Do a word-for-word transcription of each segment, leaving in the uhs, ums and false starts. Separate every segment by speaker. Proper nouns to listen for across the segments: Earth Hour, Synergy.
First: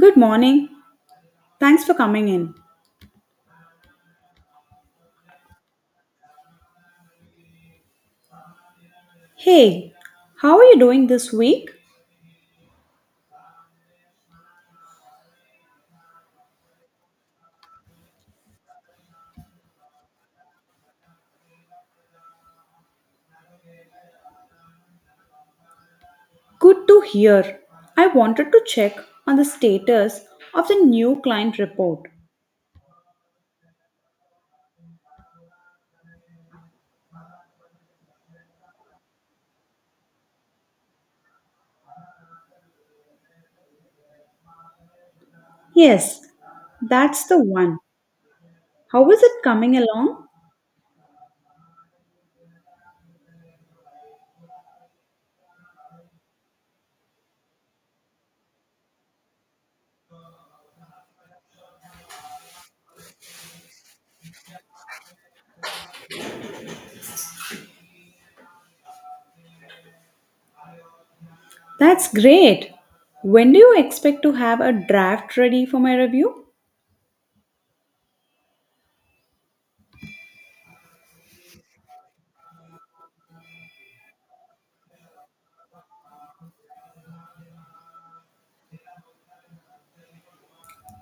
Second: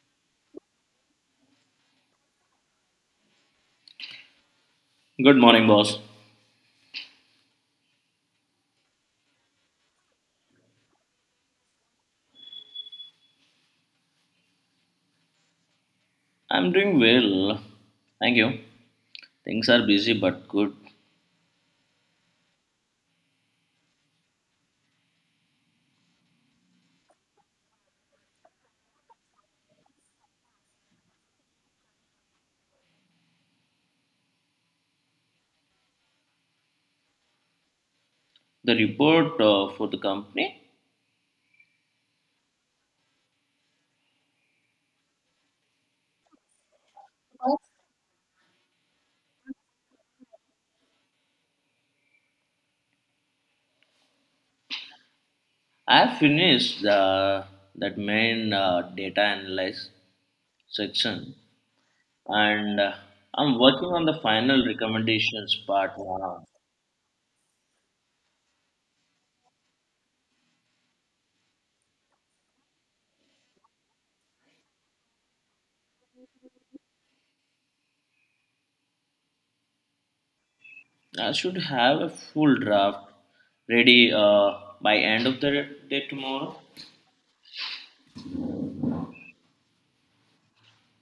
Speaker 1: Good morning. Thanks for coming in.
Speaker 2: Good morning, boss.
Speaker 1: Hey, how are you doing this week?
Speaker 2: I'm doing well. Thank you. Things are busy but good.
Speaker 1: Good to hear. I wanted to check on the status of the new client report.
Speaker 2: The report uh, for the company,
Speaker 1: Yes, that's the one. How is it coming along?
Speaker 2: I have finished the, that main uh, data analyze section and uh, I'm working on the final recommendations part now.
Speaker 1: That's great. When do you expect to have a draft ready for my review?
Speaker 2: I should have a full draft ready uh, by end of the day tomorrow.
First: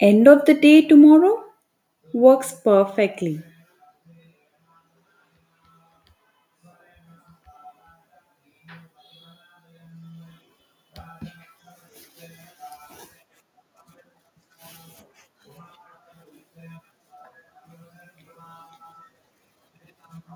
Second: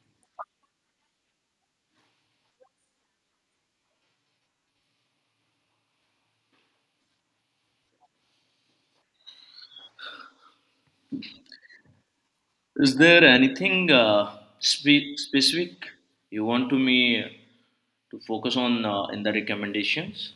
Speaker 1: End of the day tomorrow? Works perfectly.
Speaker 2: Is there anything uh, spe- specific you want to me to focus on uh, in the recommendations.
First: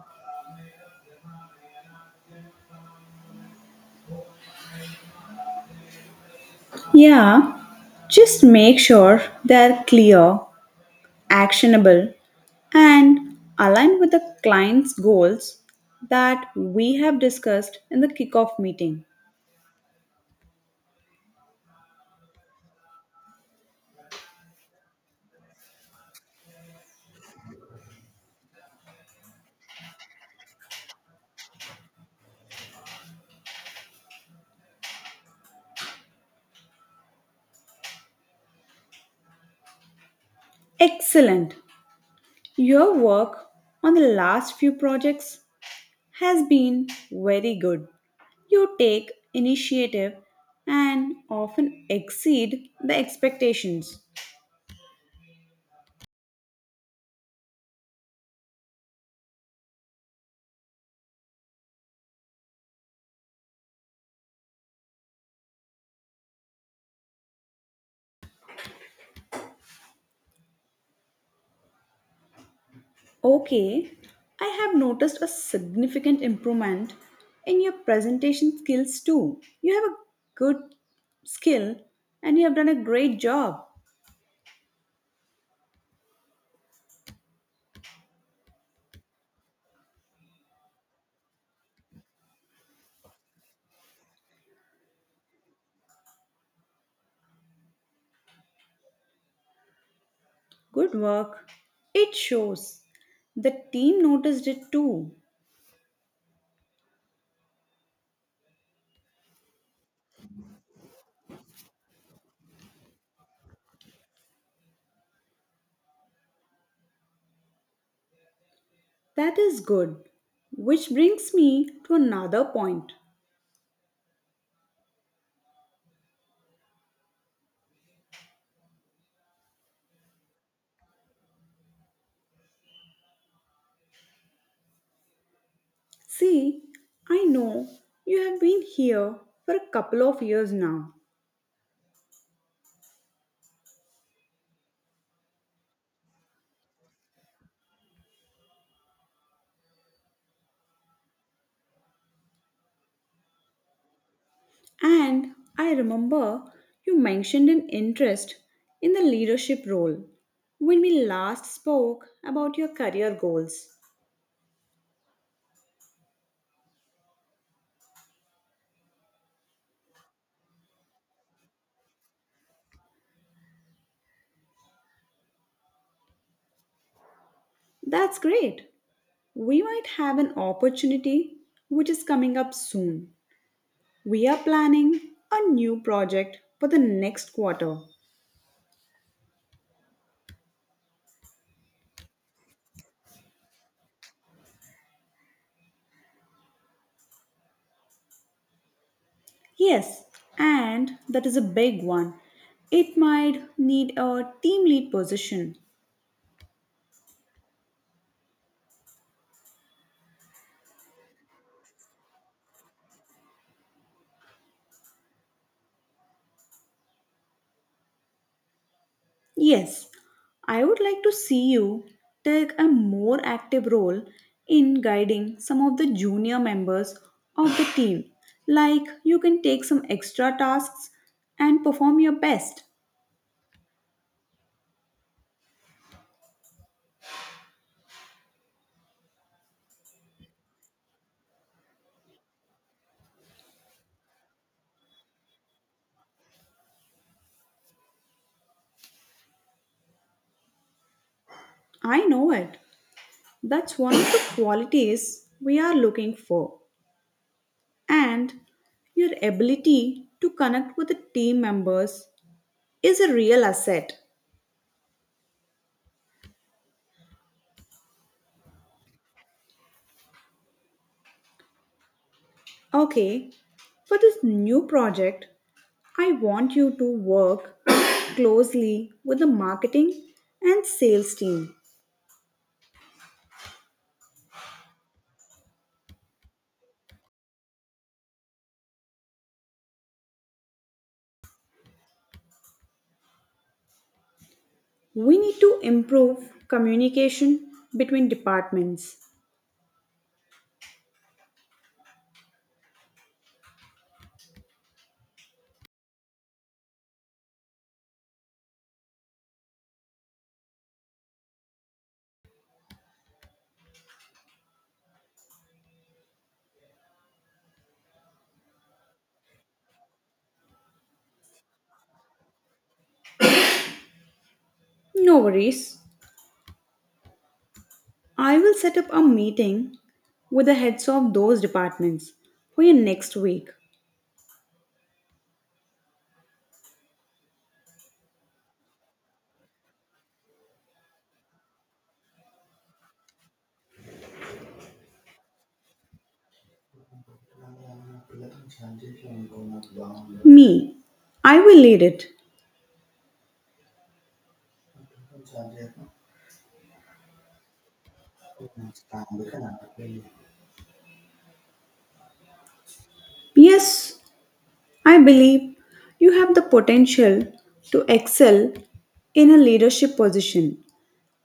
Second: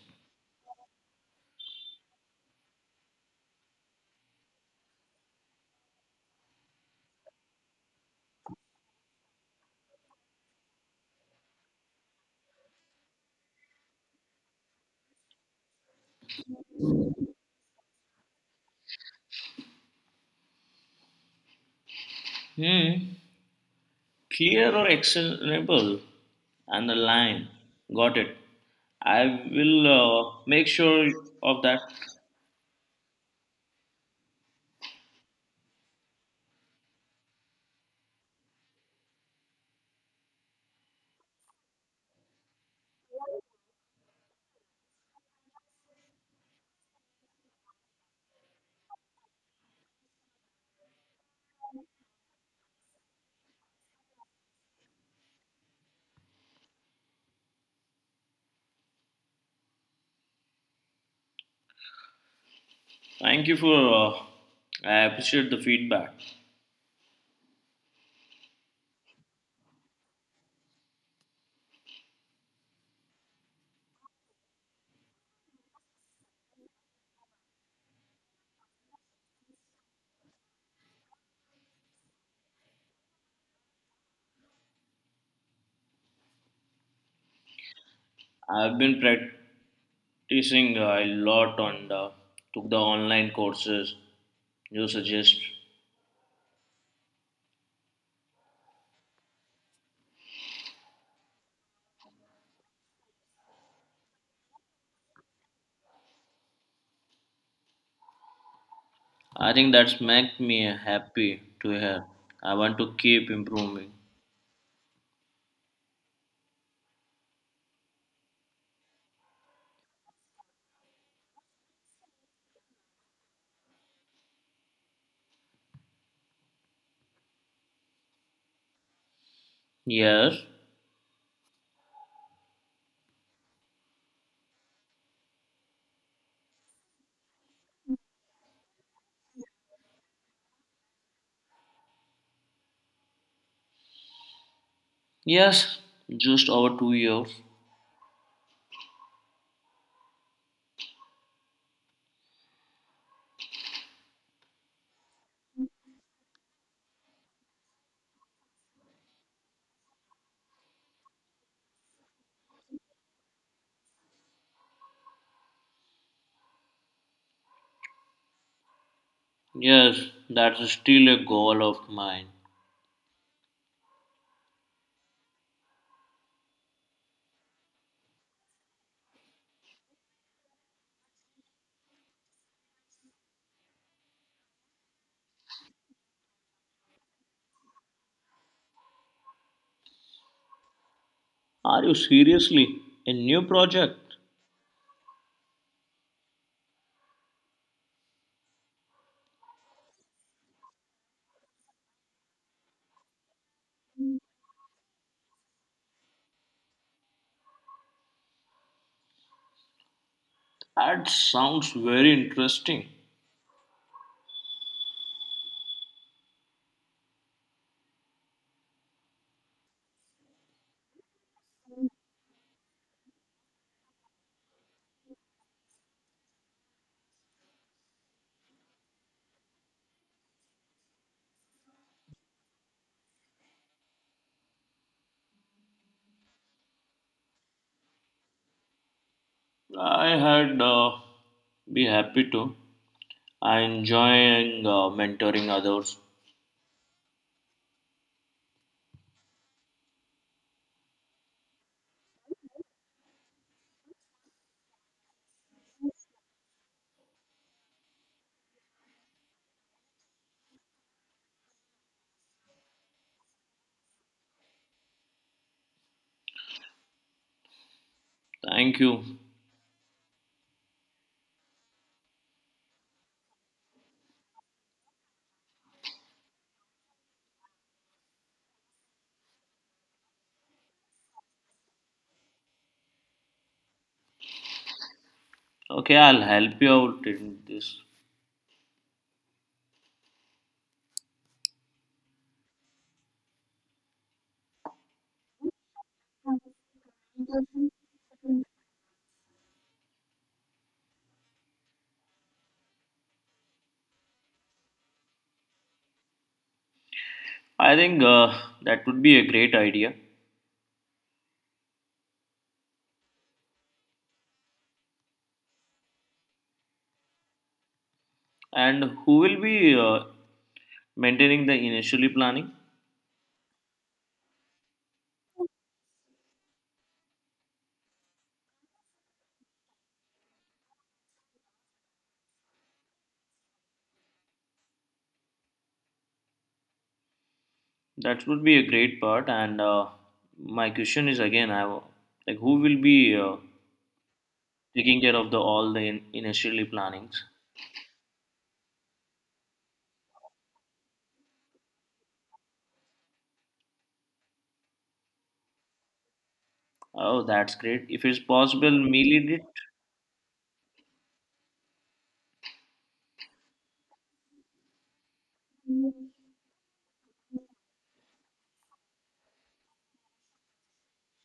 Speaker 1: Yeah, just make sure they're clear, actionable, and aligned with the client's goals that we have discussed in the kickoff meeting.
Speaker 2: Hmm. Clear or actionable and the line. Got it. I will uh, make sure of that.
Speaker 1: Excellent. Your work on the last few projects has been very good. You take initiative and often exceed the expectations.
Speaker 2: Thank you for. Uh, I appreciate the feedback.
Speaker 1: Okay, I have noticed a significant improvement in your presentation skills too. You have a good skill and you have done a great job.
Speaker 2: I've been practicing uh, a lot on the took the online courses you suggest.
Speaker 1: Good work. It shows. The team noticed it too.
Speaker 2: I think that's make me happy to hear. I want to keep improving.
Speaker 1: That is good. Which brings me to another point.
Speaker 2: Yes,
Speaker 1: See, I know you have been here for a couple of years now.
Speaker 2: yes, just over two years.
Speaker 1: And I remember you mentioned an interest in the leadership role when we last spoke about your career goals.
Speaker 2: Yes, that's still a goal of mine.
Speaker 1: That's great. We might have an opportunity which is coming up soon. We are planning a new project for the next quarter.
Speaker 2: Are you seriously a new project?
Speaker 1: Yes, and that is a big one. It might need a team lead position.
Speaker 2: That sounds very interesting.
Speaker 1: Yes, I would like to see you take a more active role in guiding some of the junior members of the team. Like you can take some extra tasks and perform your best.
Speaker 2: I had uh, be happy to. I enjoying uh, mentoring others.
Speaker 1: I know it. That's one of the qualities we are looking for. And your ability to connect with the team members is a real asset.
Speaker 2: Thank you.
Speaker 1: Okay, for this new project, I want you to work closely with the marketing and sales team.
Speaker 2: Okay, I'll help you out in this.
Speaker 1: We need to improve communication between departments.
Speaker 2: I think uh, that would be a great idea. And who will be uh, maintaining the initially planning?
Speaker 1: No worries. I will set up a meeting with the heads of those departments for your next week.
Speaker 2: That would be a great part. And uh, My question is again, I w- like who will be uh, taking care of the all the in- initially plannings?
Speaker 1: Me, I will lead it.
Speaker 2: Oh, that's great. If it's possible, me lead it.
Speaker 1: Yes, I believe you have the potential to excel in a leadership position.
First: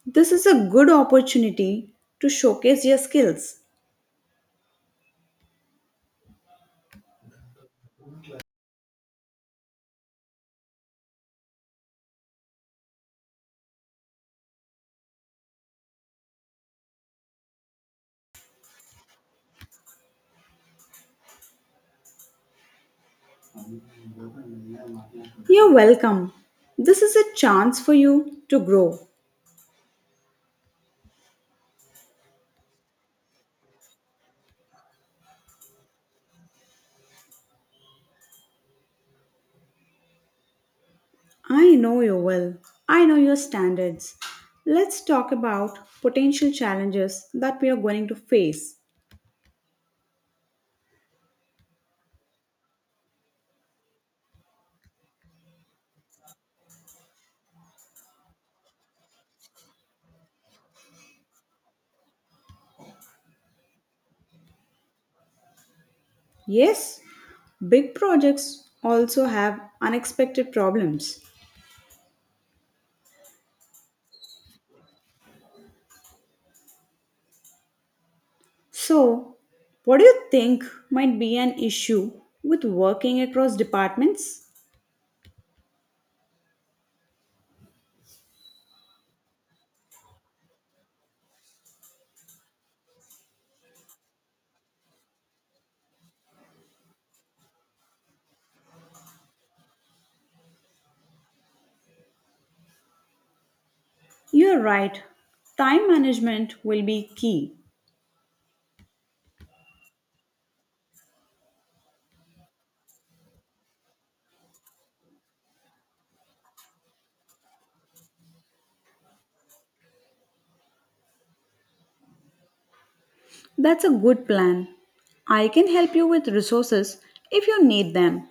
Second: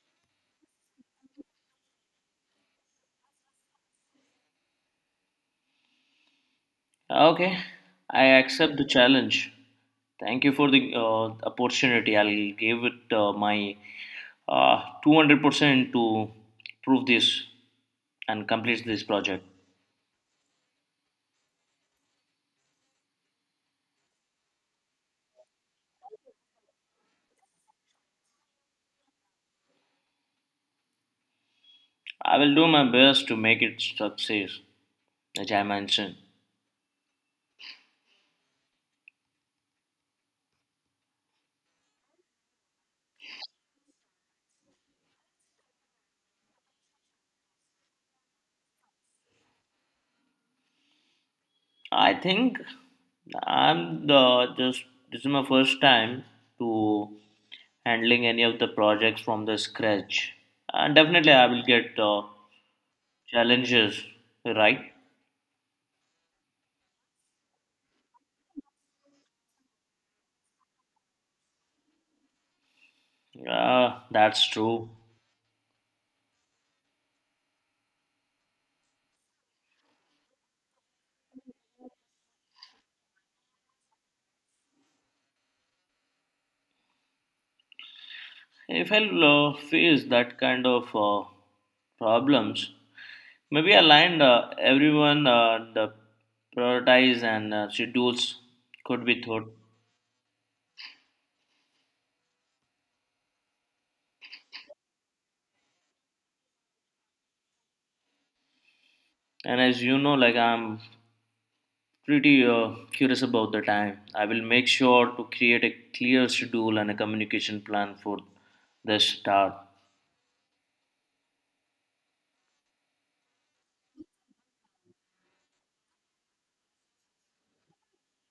Speaker 1: This is a good opportunity to showcase your skills.
Speaker 2: Okay, I accept the challenge. Thank you for the uh, opportunity. I'll give it uh, my uh, two hundred percent to prove this and complete this project.
Speaker 1: You're welcome. This is a chance for you to grow.
Speaker 2: I will do my best to make it success, as I mentioned.
Speaker 1: I know you well. I know your standards. Let's talk about potential challenges that we are going to face.
Speaker 2: I think I'm the just this is my first time to handling any of the projects from the scratch. And definitely I will get uh, challenges, right?
Speaker 1: Yes, big projects also have unexpected problems.
Speaker 2: Yeah, that's true.
Speaker 1: So, what do you think might be an issue with working across departments?
Speaker 2: If I uh, face that kind of uh, problems, maybe align uh, everyone uh, the prioritize and uh, schedules could be thought.
Speaker 1: You're right, time management will be key.
Speaker 2: And as you know, like I'm pretty uh, curious about the time. I will make sure to create a clear schedule and a communication plan for the start.
Speaker 1: That's a good plan. I can help you with resources if you need them.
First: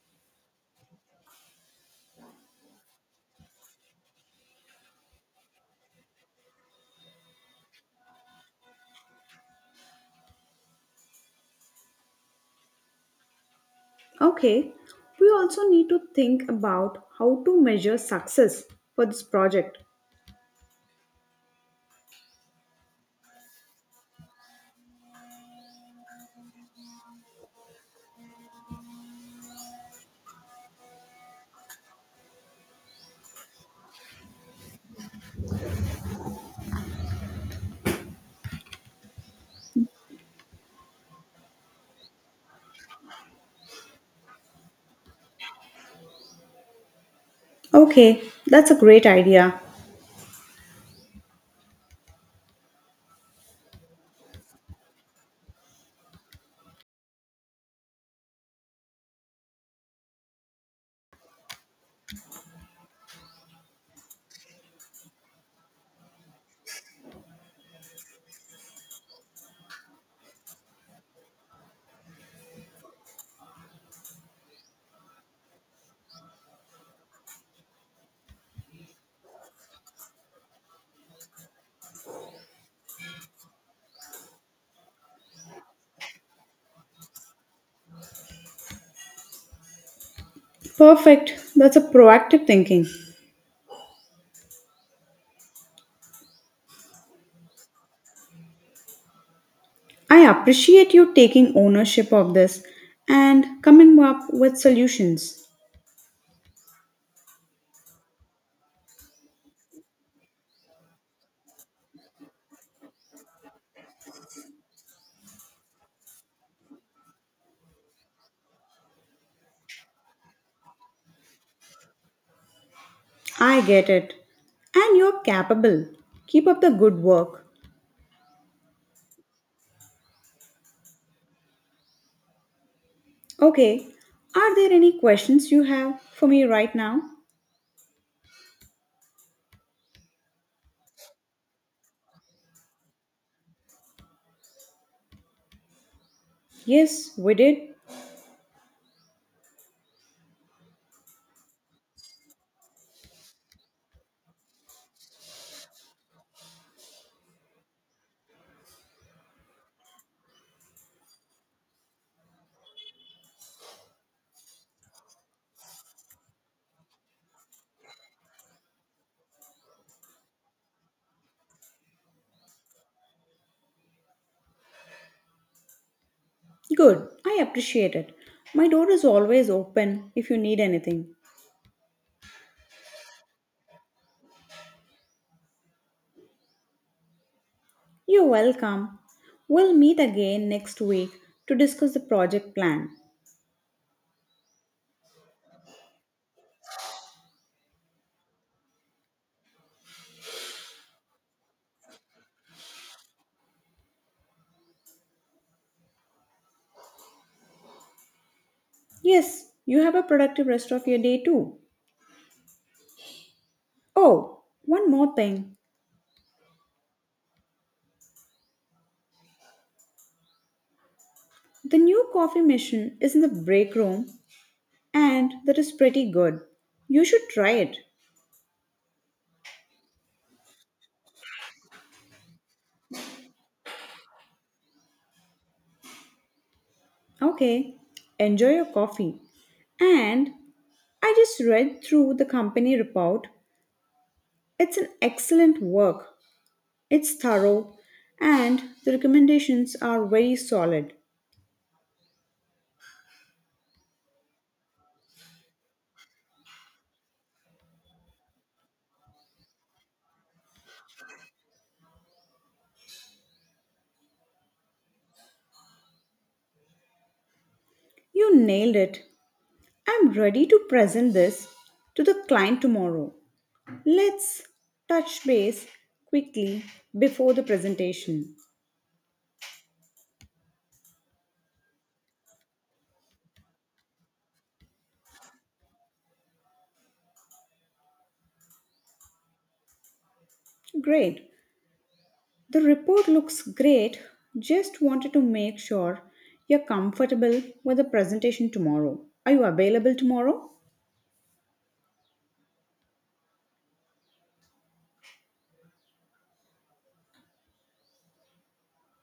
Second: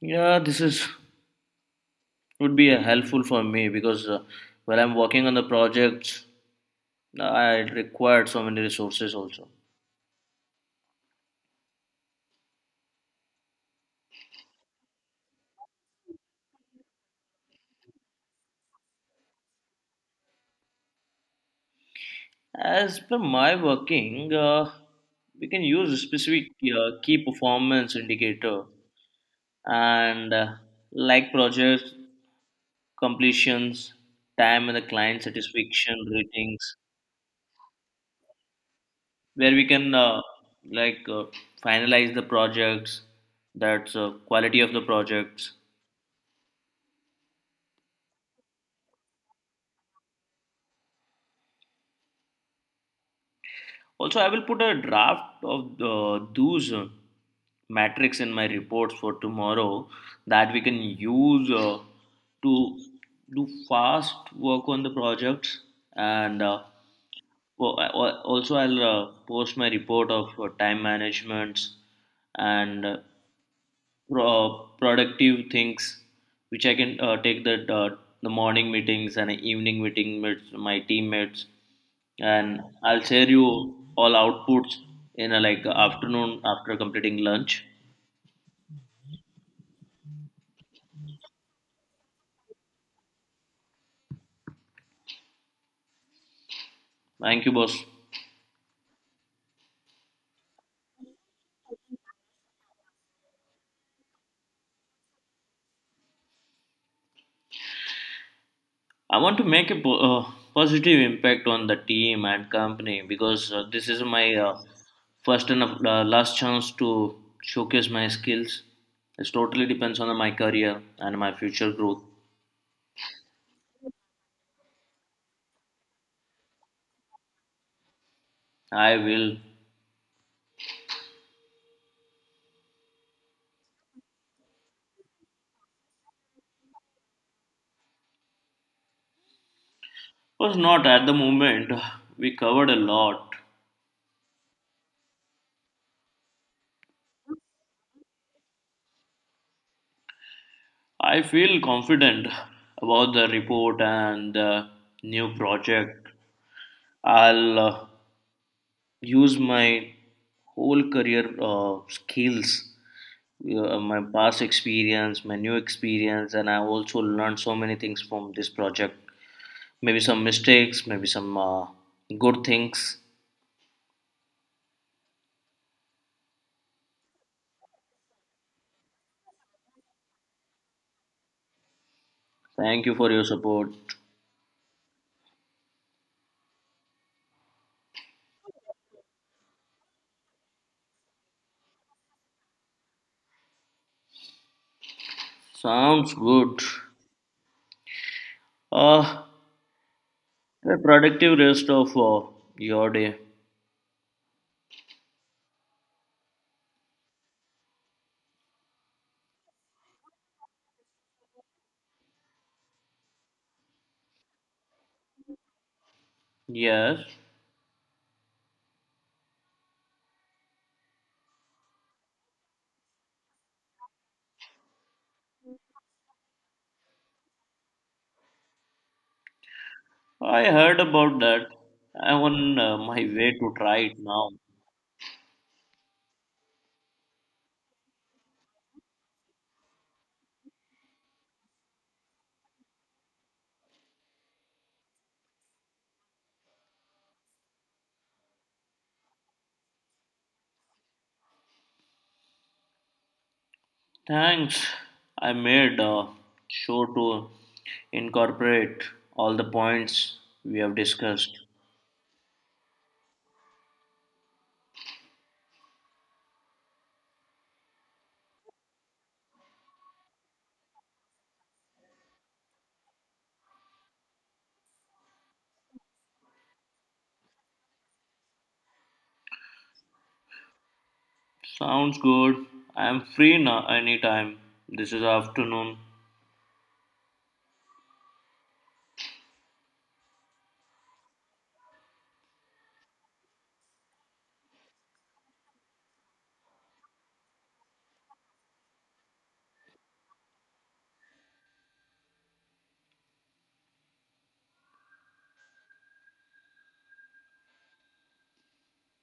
Speaker 2: Yeah, this is would be uh, helpful for me because uh, while I'm working on the projects, I required so many resources also.
Speaker 1: Okay, we also need to think about how to measure success for this project.
Speaker 2: As per my working, uh, we can use a specific uh, key performance indicator and uh, like project completions, time and the client satisfaction ratings where we can uh, like uh, finalize the projects that's uh, quality of the projects.
Speaker 1: Okay, that's a great idea.
Speaker 2: Also, I will put a draft of uh, those uh, metrics in my reports for tomorrow that we can use uh, to do fast work on the projects and uh, well, I- al- also I'll uh, post my report of uh, time managements and uh, pro- uh, productive things which I can uh, take that uh, the morning meetings and evening meeting with my teammates, and I'll share you all outputs in a like afternoon after completing lunch.
Speaker 1: Perfect. That's a proactive thinking.
Speaker 2: Thank you, boss.
Speaker 1: I appreciate you taking ownership of this and coming up with solutions.
Speaker 2: I want to make a po- uh, positive impact on the team and company because uh, this is my uh, first and uh, last chance to showcase my skills. It totally depends on my career and my future growth.
Speaker 1: I get it. And you're capable. Keep up the good work.
Speaker 2: I will.
Speaker 1: Okay, are there any questions you have for me right now?
Speaker 2: Was not at the moment. We covered a lot.
Speaker 1: Yes, we did.
Speaker 2: I feel confident about the report and the new project. I'll uh, use my whole career uh, skills, uh, my past experience, my new experience, and I also learned so many things from this project. Maybe some mistakes, maybe some uh, good things.
Speaker 1: Good. I appreciate it. My door is always open if you need anything.
Speaker 2: Thank you for your support.
Speaker 1: You're welcome. We'll meet again next week to discuss the project plan.
Speaker 2: Sounds good. Uh, A productive rest of uh, your day.
Speaker 1: Yes, you have a productive rest of your day too. Oh, one more thing.
Speaker 2: Yes,
Speaker 1: The new coffee machine is in the break room and that is pretty good. You should try it.
Speaker 2: I heard about that. I'm on uh, my way to try it now.
Speaker 1: Okay, enjoy your coffee. And I just read through the company report. It's an excellent work. It's thorough and the recommendations are very solid.
Speaker 2: Thanks. I made uh, sure to incorporate all the points we have discussed.
Speaker 1: You nailed it. I'm ready to present this to the client tomorrow. Let's touch base quickly before the presentation.
Speaker 2: Sounds good. I'm free now anytime. This is afternoon.
Speaker 1: Great. The report looks great. Just wanted to make sure you're comfortable with the presentation tomorrow. Are you available tomorrow?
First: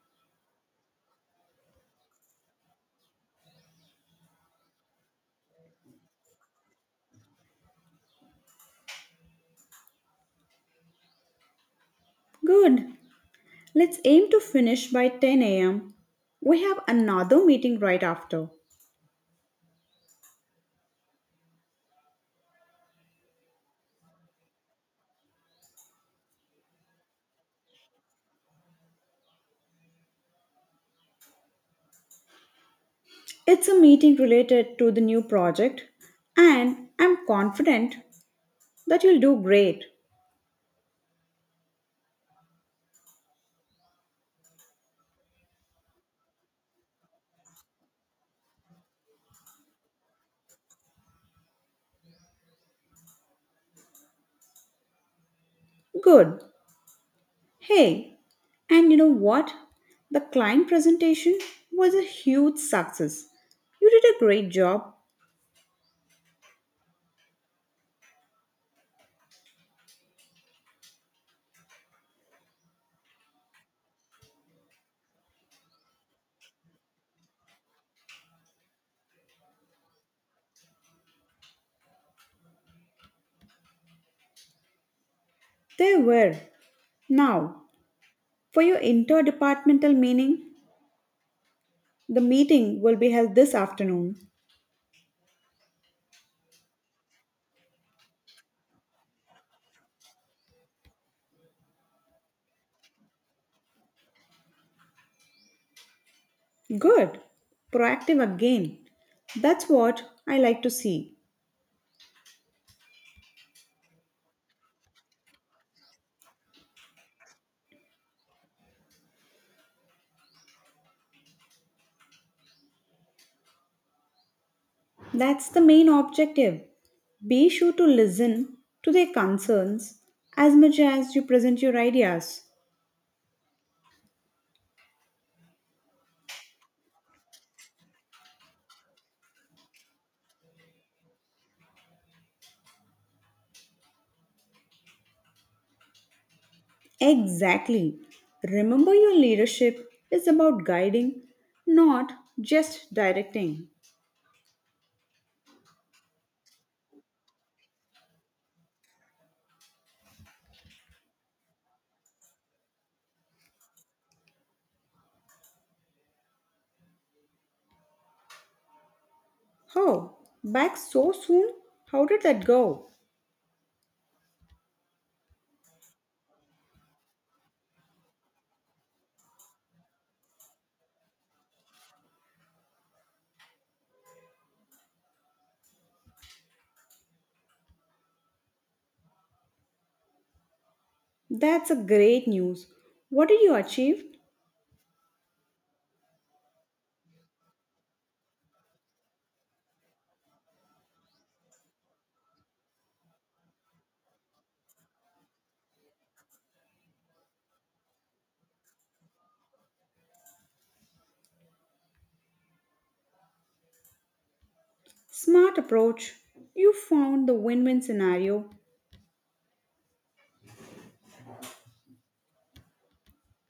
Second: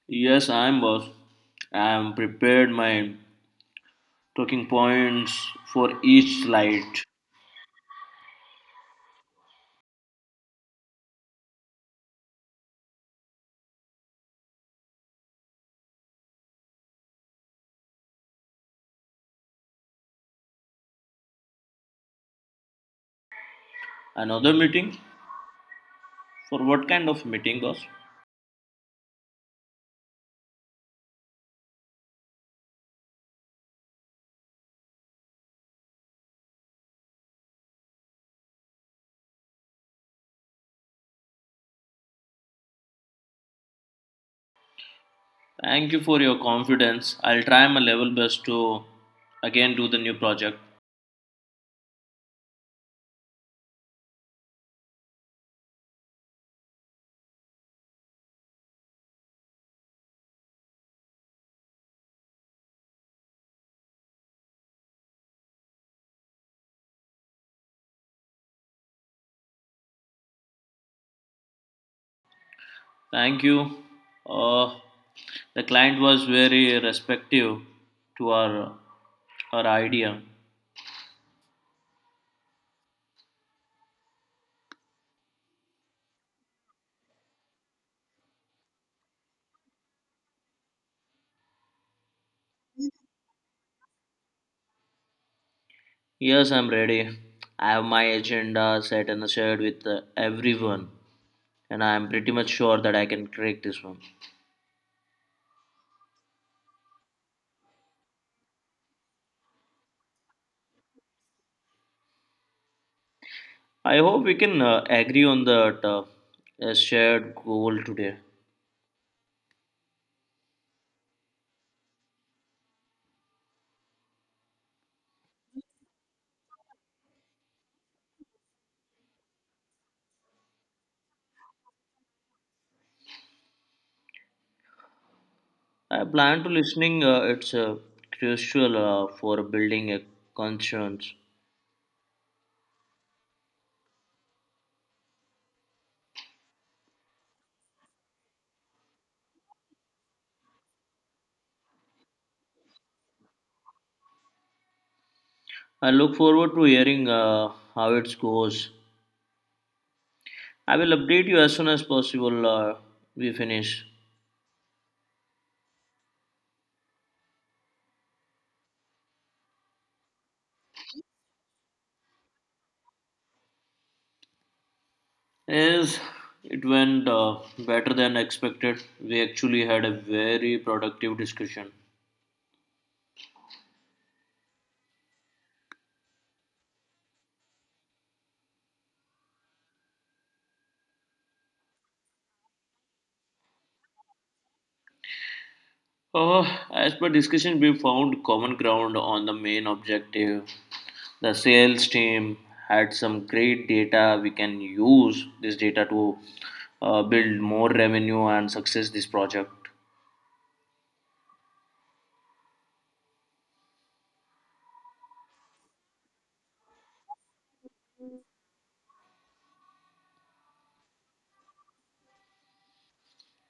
Speaker 2: Yes, I'm boss. I'm prepared my talking points for each slide.
Speaker 1: Good. Let's aim to finish by ten a m. We have another meeting right after.
Speaker 2: Another meeting? For what kind of meeting, boss?
Speaker 1: It's a meeting related to the new project, and I'm confident that you'll do great.
Speaker 2: Thank you for your confidence. I'll try my level best to again do the new project.
Speaker 1: Good. Hey, and you know what? The client presentation was a huge success. You did a great job.
Speaker 2: Thank you. Uh, the client was very respective to our our idea.
Speaker 1: They were. Now, for your interdepartmental meeting, the meeting will be held this afternoon.
Speaker 2: Yes, I'm ready. I have my agenda set and shared with uh, everyone, and I'm pretty much sure that I can crack this one.
Speaker 1: Good. Proactive again. That's what I like to see.
Speaker 2: I hope we can uh, agree on that uh, a shared goal today.
Speaker 1: That's the main objective. Be sure to listen to their concerns as much as you present your ideas.
Speaker 2: I plan to listening. Uh, it's uh, crucial uh, for building a conscience.
Speaker 1: Exactly. Remember, your leadership is about guiding, not just directing.
Speaker 2: I look forward to hearing uh, how it goes. I will update you as soon as possible. Uh, we finish.
Speaker 1: Oh, back so soon? How did that go?
Speaker 2: Yes, it went uh, better than expected. We actually had a very productive discussion.
Speaker 1: That's a great news. What did you achieve?
Speaker 2: Uh, as per discussion, we found common ground on the main objective. The sales team had some great data. We can use this data to uh, build more revenue and success this project.
Speaker 1: Smart approach. You found the win win scenario.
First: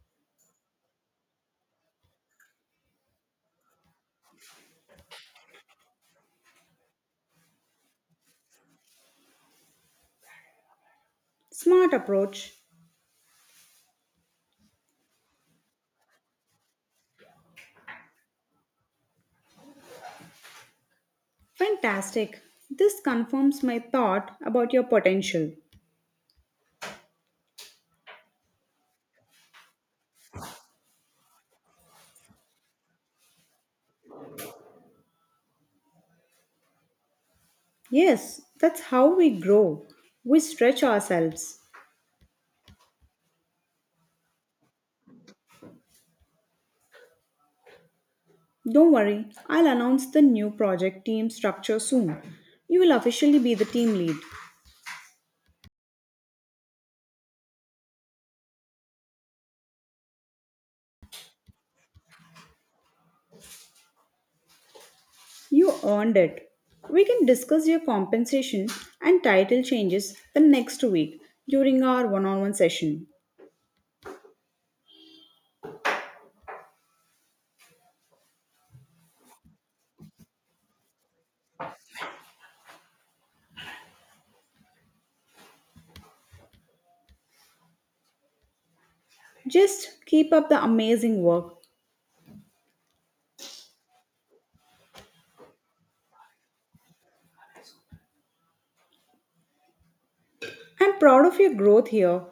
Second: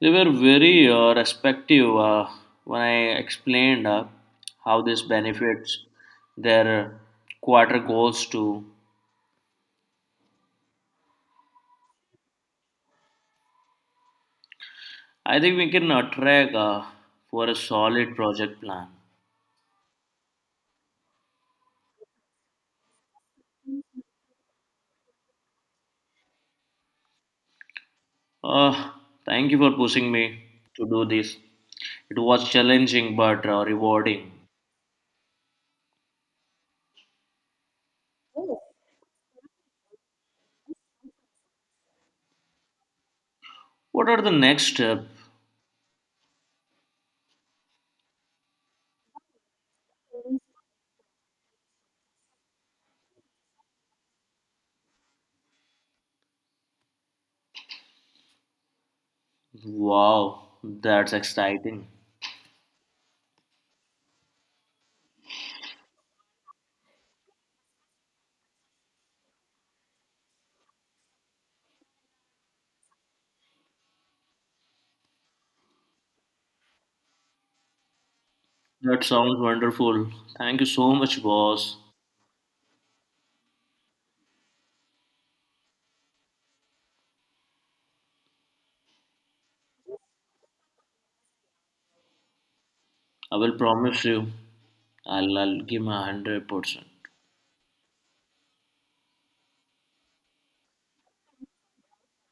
Speaker 2: They were very uh, respective uh, when I explained uh, how this benefits their quarter goals too.
Speaker 1: Smart approach.
Speaker 2: I think we can attract uh, for a solid project plan.
Speaker 1: Fantastic. This confirms my thought about your potential.
Speaker 2: Uh, Thank you for pushing me to do this. It was challenging but uh, rewarding.
Speaker 1: Yes, that's how we grow. We stretch ourselves.
Speaker 2: What are the next steps?
Speaker 1: Don't worry, I'll announce the new project team structure soon. You will officially be the team lead.
Speaker 2: Wow, that's exciting.
Speaker 1: You earned it. We can discuss your compensation and title changes the next week during our one on one session.
Speaker 2: That sounds wonderful. Thank you so much, boss.
Speaker 1: Just keep up the amazing work.
Speaker 2: I will promise you, I'll, I'll give my one hundred percent.
Speaker 1: I'm proud of your growth here.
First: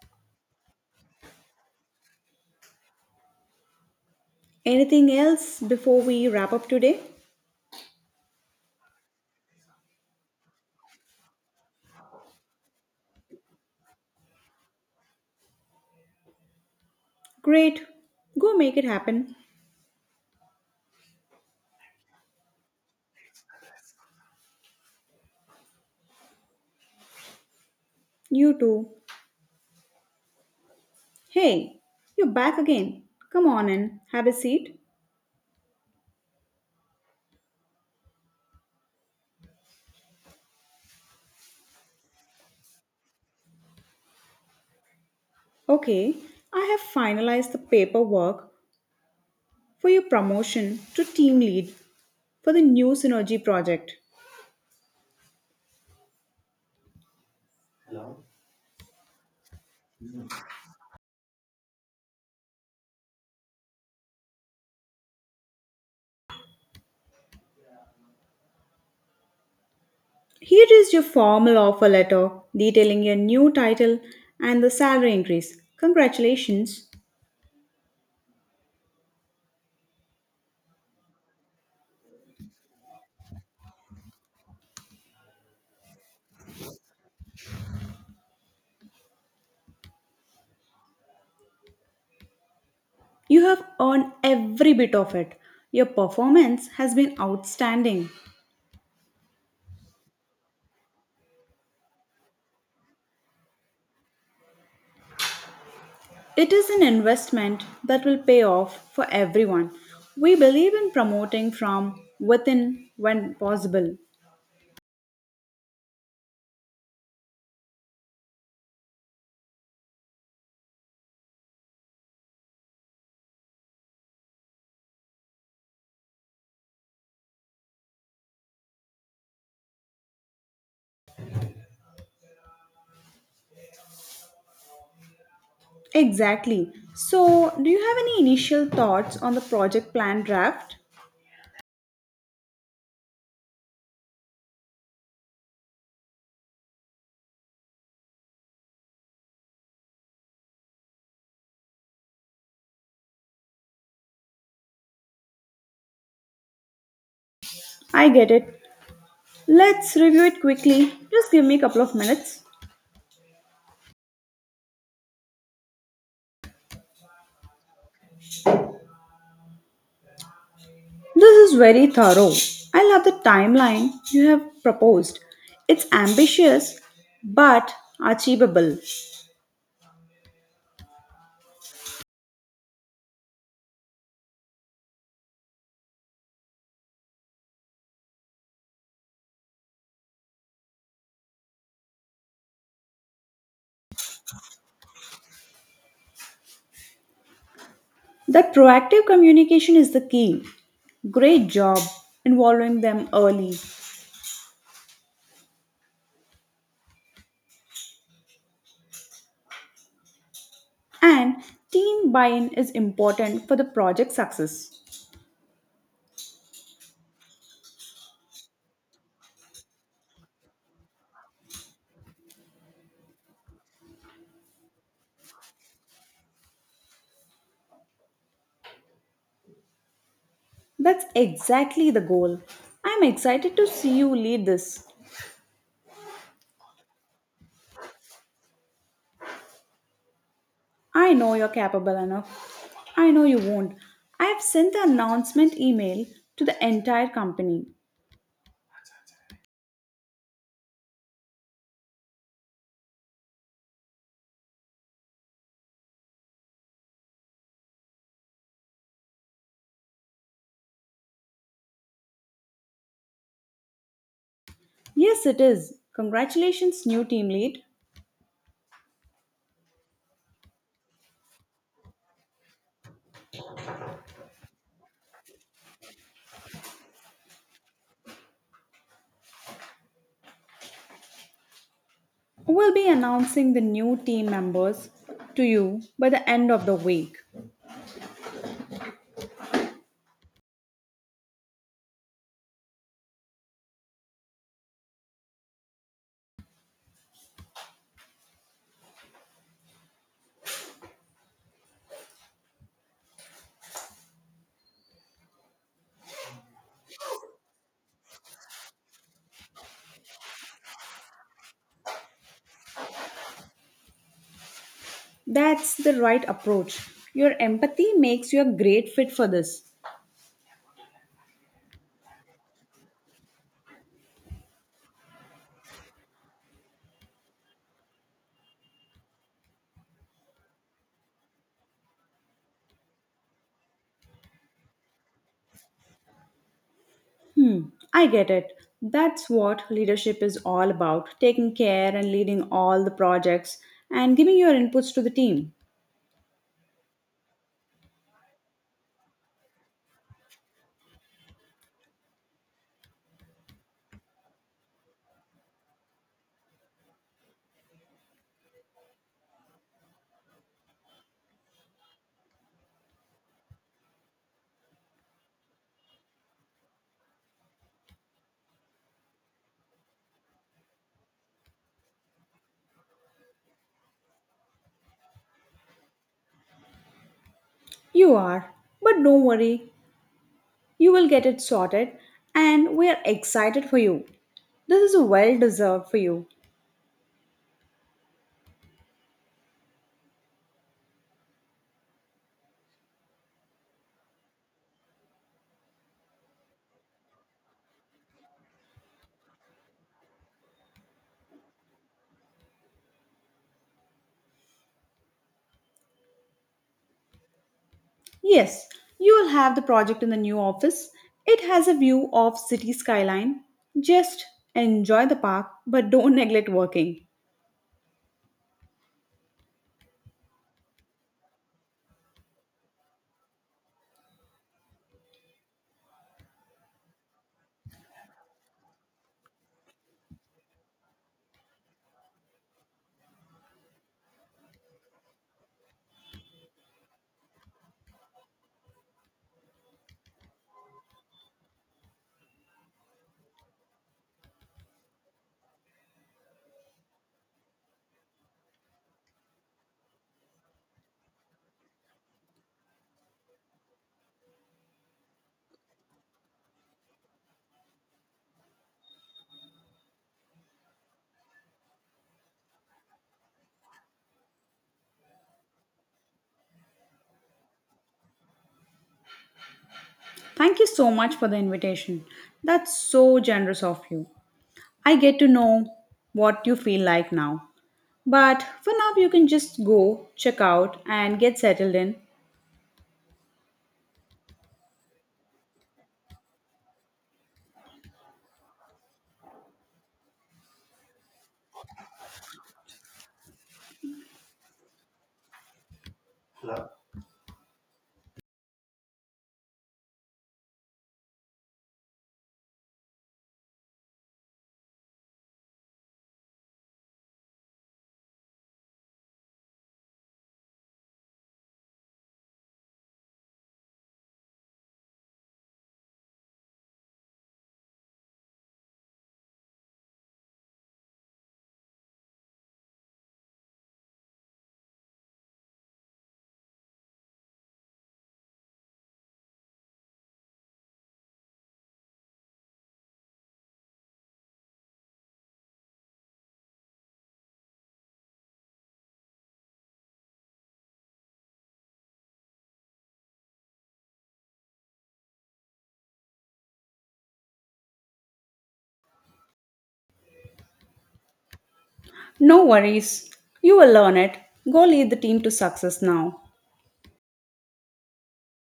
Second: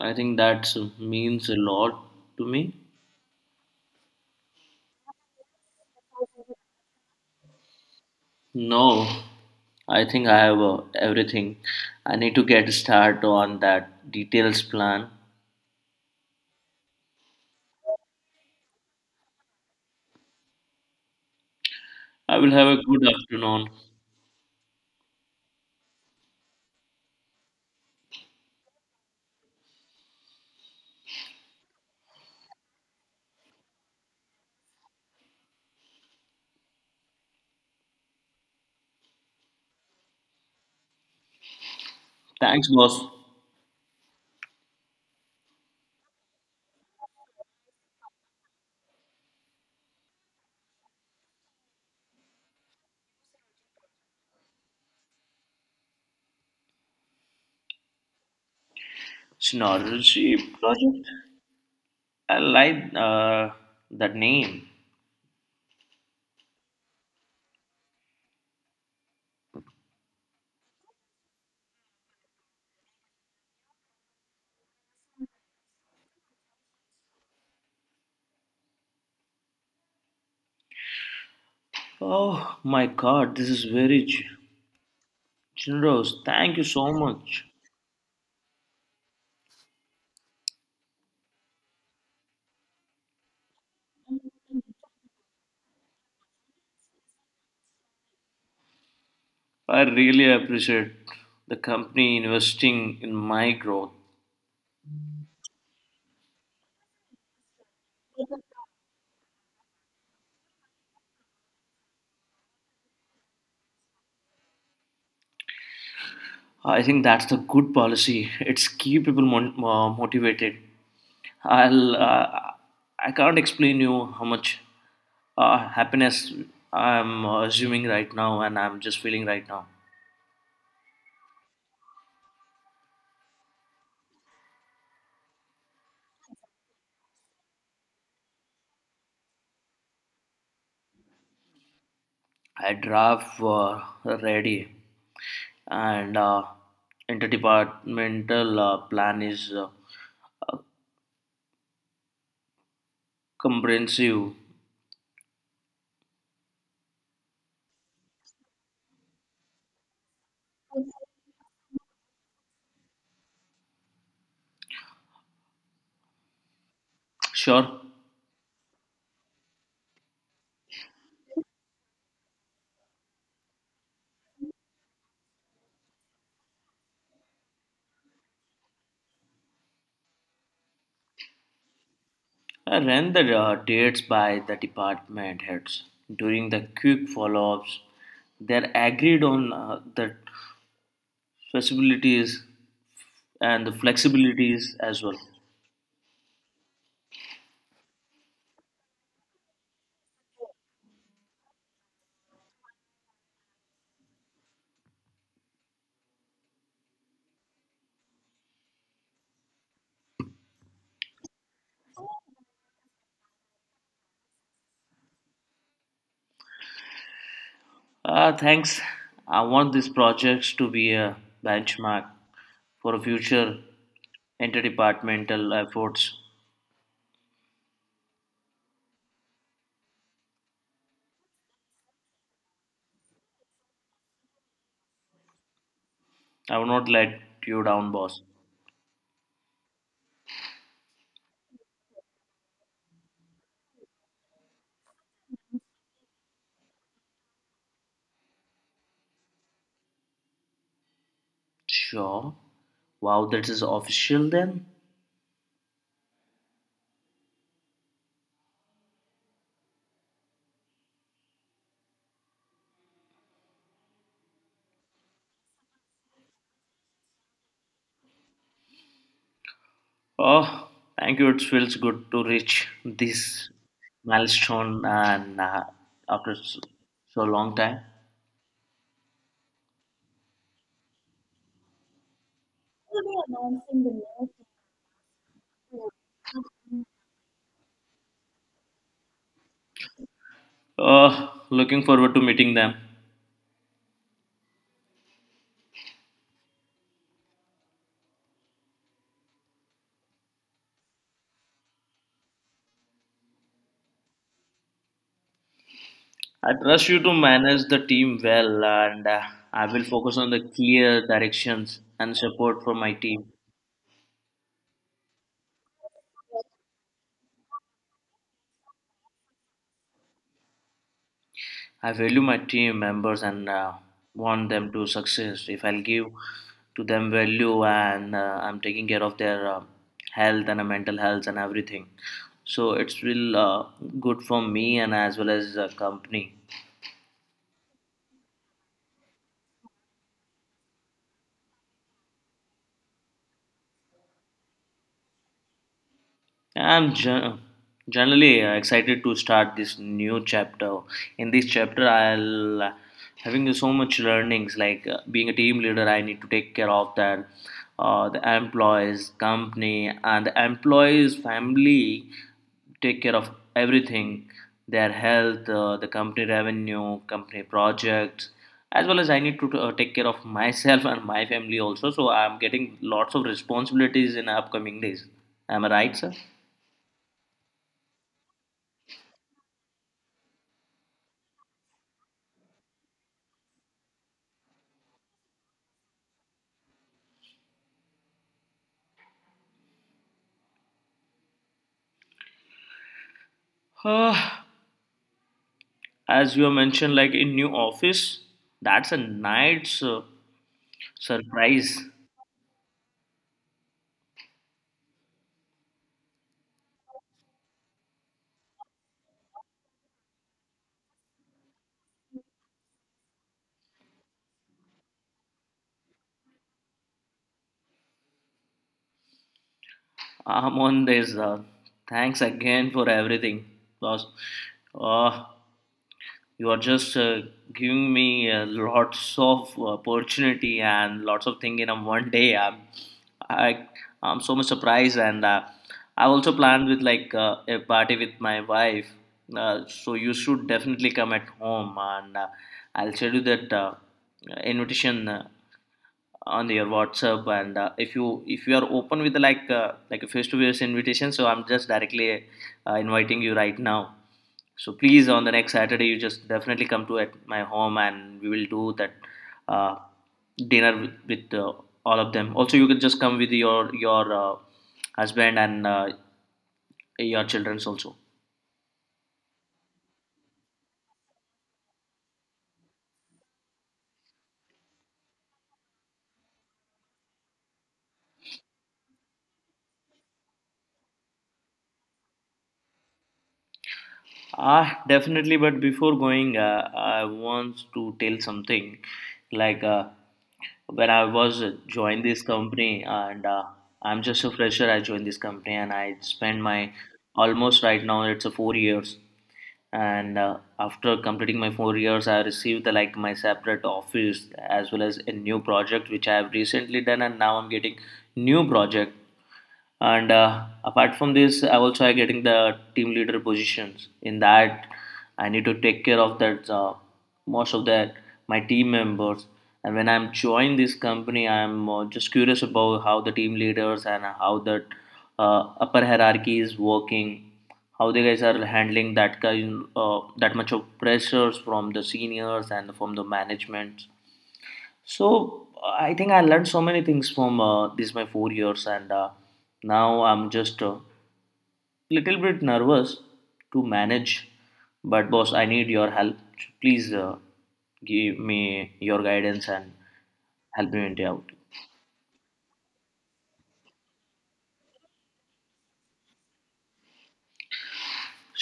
Speaker 2: I think that means a lot to me.
Speaker 1: Anything else before we wrap up today?
Speaker 2: No, I think I have uh, everything. I need to get start on that details plan.
Speaker 1: Great. Go make it happen.
Speaker 2: I will have a good afternoon.
Speaker 1: You too. Hey, you're back again. Come on in. Have a seat.
Speaker 2: Thanks, boss.
Speaker 1: Okay, I have finalized the paperwork for your promotion to team lead for the new Synergy project.
Speaker 2: Synology project. I like uh, that name.
Speaker 1: Here is your formal offer letter detailing your new title and the salary increase. Congratulations.
Speaker 2: Oh my God, this is very g- generous. Thank you so much.
Speaker 1: You have earned every bit of it. Your performance has been outstanding.
Speaker 2: I really appreciate the company investing in my growth.
Speaker 1: It is an investment that will pay off for everyone. We believe in promoting from within when possible.
Speaker 2: I think that's the good policy. It's keep people mon- uh, motivated. I'll uh, I can't explain you how much uh, happiness I'm uh, assuming right now and I'm just feeling right now.
Speaker 1: Exactly. So, do you have any initial thoughts on the project plan draft?
Speaker 2: I drive uh, ready and uh, interdepartmental uh, plan is uh, uh, comprehensive.
Speaker 1: I get it. Let's review it quickly. Just give me a couple of minutes.
Speaker 2: Sure,
Speaker 1: This is very thorough. I love the timeline you have proposed. It's ambitious but achievable.
Speaker 2: I ran the uh, dates by the department heads during the quick follow-ups. They're agreed on uh, that possibilities and the flexibilities as well.
Speaker 1: That proactive communication is the key. Great job involving them early. And team buy in is important for the project success.
Speaker 2: Uh, thanks. I want these projects to be a benchmark for future interdepartmental efforts.
Speaker 1: That's exactly the goal. I'm excited to see you lead this.
Speaker 2: I will not let you down, boss.
Speaker 1: I know you're capable enough. I know you won't. I have sent the announcement email to the entire company.
Speaker 2: Sure. Wow, that is official then.
Speaker 1: Yes, it is. Congratulations, new team lead.
Speaker 2: Oh, thank you. It feels good to reach this milestone and uh, after s- so long time.
Speaker 1: We'll be
Speaker 2: We'll be
Speaker 1: announcing the
Speaker 2: announcing the
Speaker 1: new team
Speaker 2: new.
Speaker 1: members to you by the end of the week.
Speaker 2: Oh, looking forward to meeting them. I trust you to manage the team well, and uh, I will focus on the clear directions and support for my team.
Speaker 1: That's the right approach. Your empathy makes you a great fit for this.
Speaker 2: I value my team members and uh, want them to success. If I'll give to them value and uh, I'm taking care of their uh, health and uh, mental health and everything, so it's will uh, good for me and as well as the company.
Speaker 1: Hmm, I get it. That's what leadership is all about taking care and leading all the projects and giving your inputs to the team.
Speaker 2: I'm gen- generally uh, excited to start this new chapter. In this chapter, I'll uh, having so much learnings like uh, being a team leader. I need to take care of that, uh, the employees, company, and the employees' family. Take care of everything, their health, uh, the company revenue, company projects, as well as I need to uh, take care of myself and my family also. So I'm getting lots of responsibilities in upcoming days. Am I right, sir?
Speaker 1: You are, but don't worry, you will get it sorted, and we are excited for you. This is a well deserved for you.
Speaker 2: Ah, as you have mentioned, like in new office, that's a nice uh, surprise.
Speaker 1: Yes, you will have the project in the new office. It has a view of city skyline. Just enjoy the park, but don't neglect working.
Speaker 2: I'm on this. Uh, thanks again for everything, boss. Uh, you are just uh, giving me uh, lots of opportunity and lots of thing in a one day. I'm I I'm so much surprised, and uh, I also planned with like uh, a party with my wife. Uh, so you should definitely come at home, and uh, I'll send you that uh, invitation uh, on your WhatsApp. And uh, if you if you are open with like uh, like a face to face invitation, so I'm just directly uh, inviting you right now. So please, on the next Saturday, you just definitely come to at my home, and we will do that uh, dinner with, with uh, all of them. Also, you can just come with your your uh, husband and uh, your childrens also.
Speaker 1: Thank you so much for the invitation. That's so generous of you. I get to know what you feel like now. But for now, you can just go, check out, and get settled in.
Speaker 2: Ah, definitely. But before going, uh, I want to tell something. Like uh, when I was uh, joined this company, and uh, I'm just a fresher. I joined this company, and I spent my almost right now. It's a four years. And uh, after completing my four years, I received the, like my separate office as well as a new project which I have recently done, and now I'm getting new project. And uh, Apart from this, I also are getting the team leader positions in that. I need to take care of that uh, most of that my team members. And when I'm joining this company, I'm uh, just curious about how the team leaders and how that uh, upper hierarchy is working, how the guys are handling that kind uh, that much of pressures from the seniors and from the management. So I think I learned so many things from uh, these my four years, and uh, now I'm just a little bit nervous to manage. But boss, I need your help. Please uh, give me your guidance and help me out.
Speaker 1: No worries. You will learn it. Go lead the team to success now.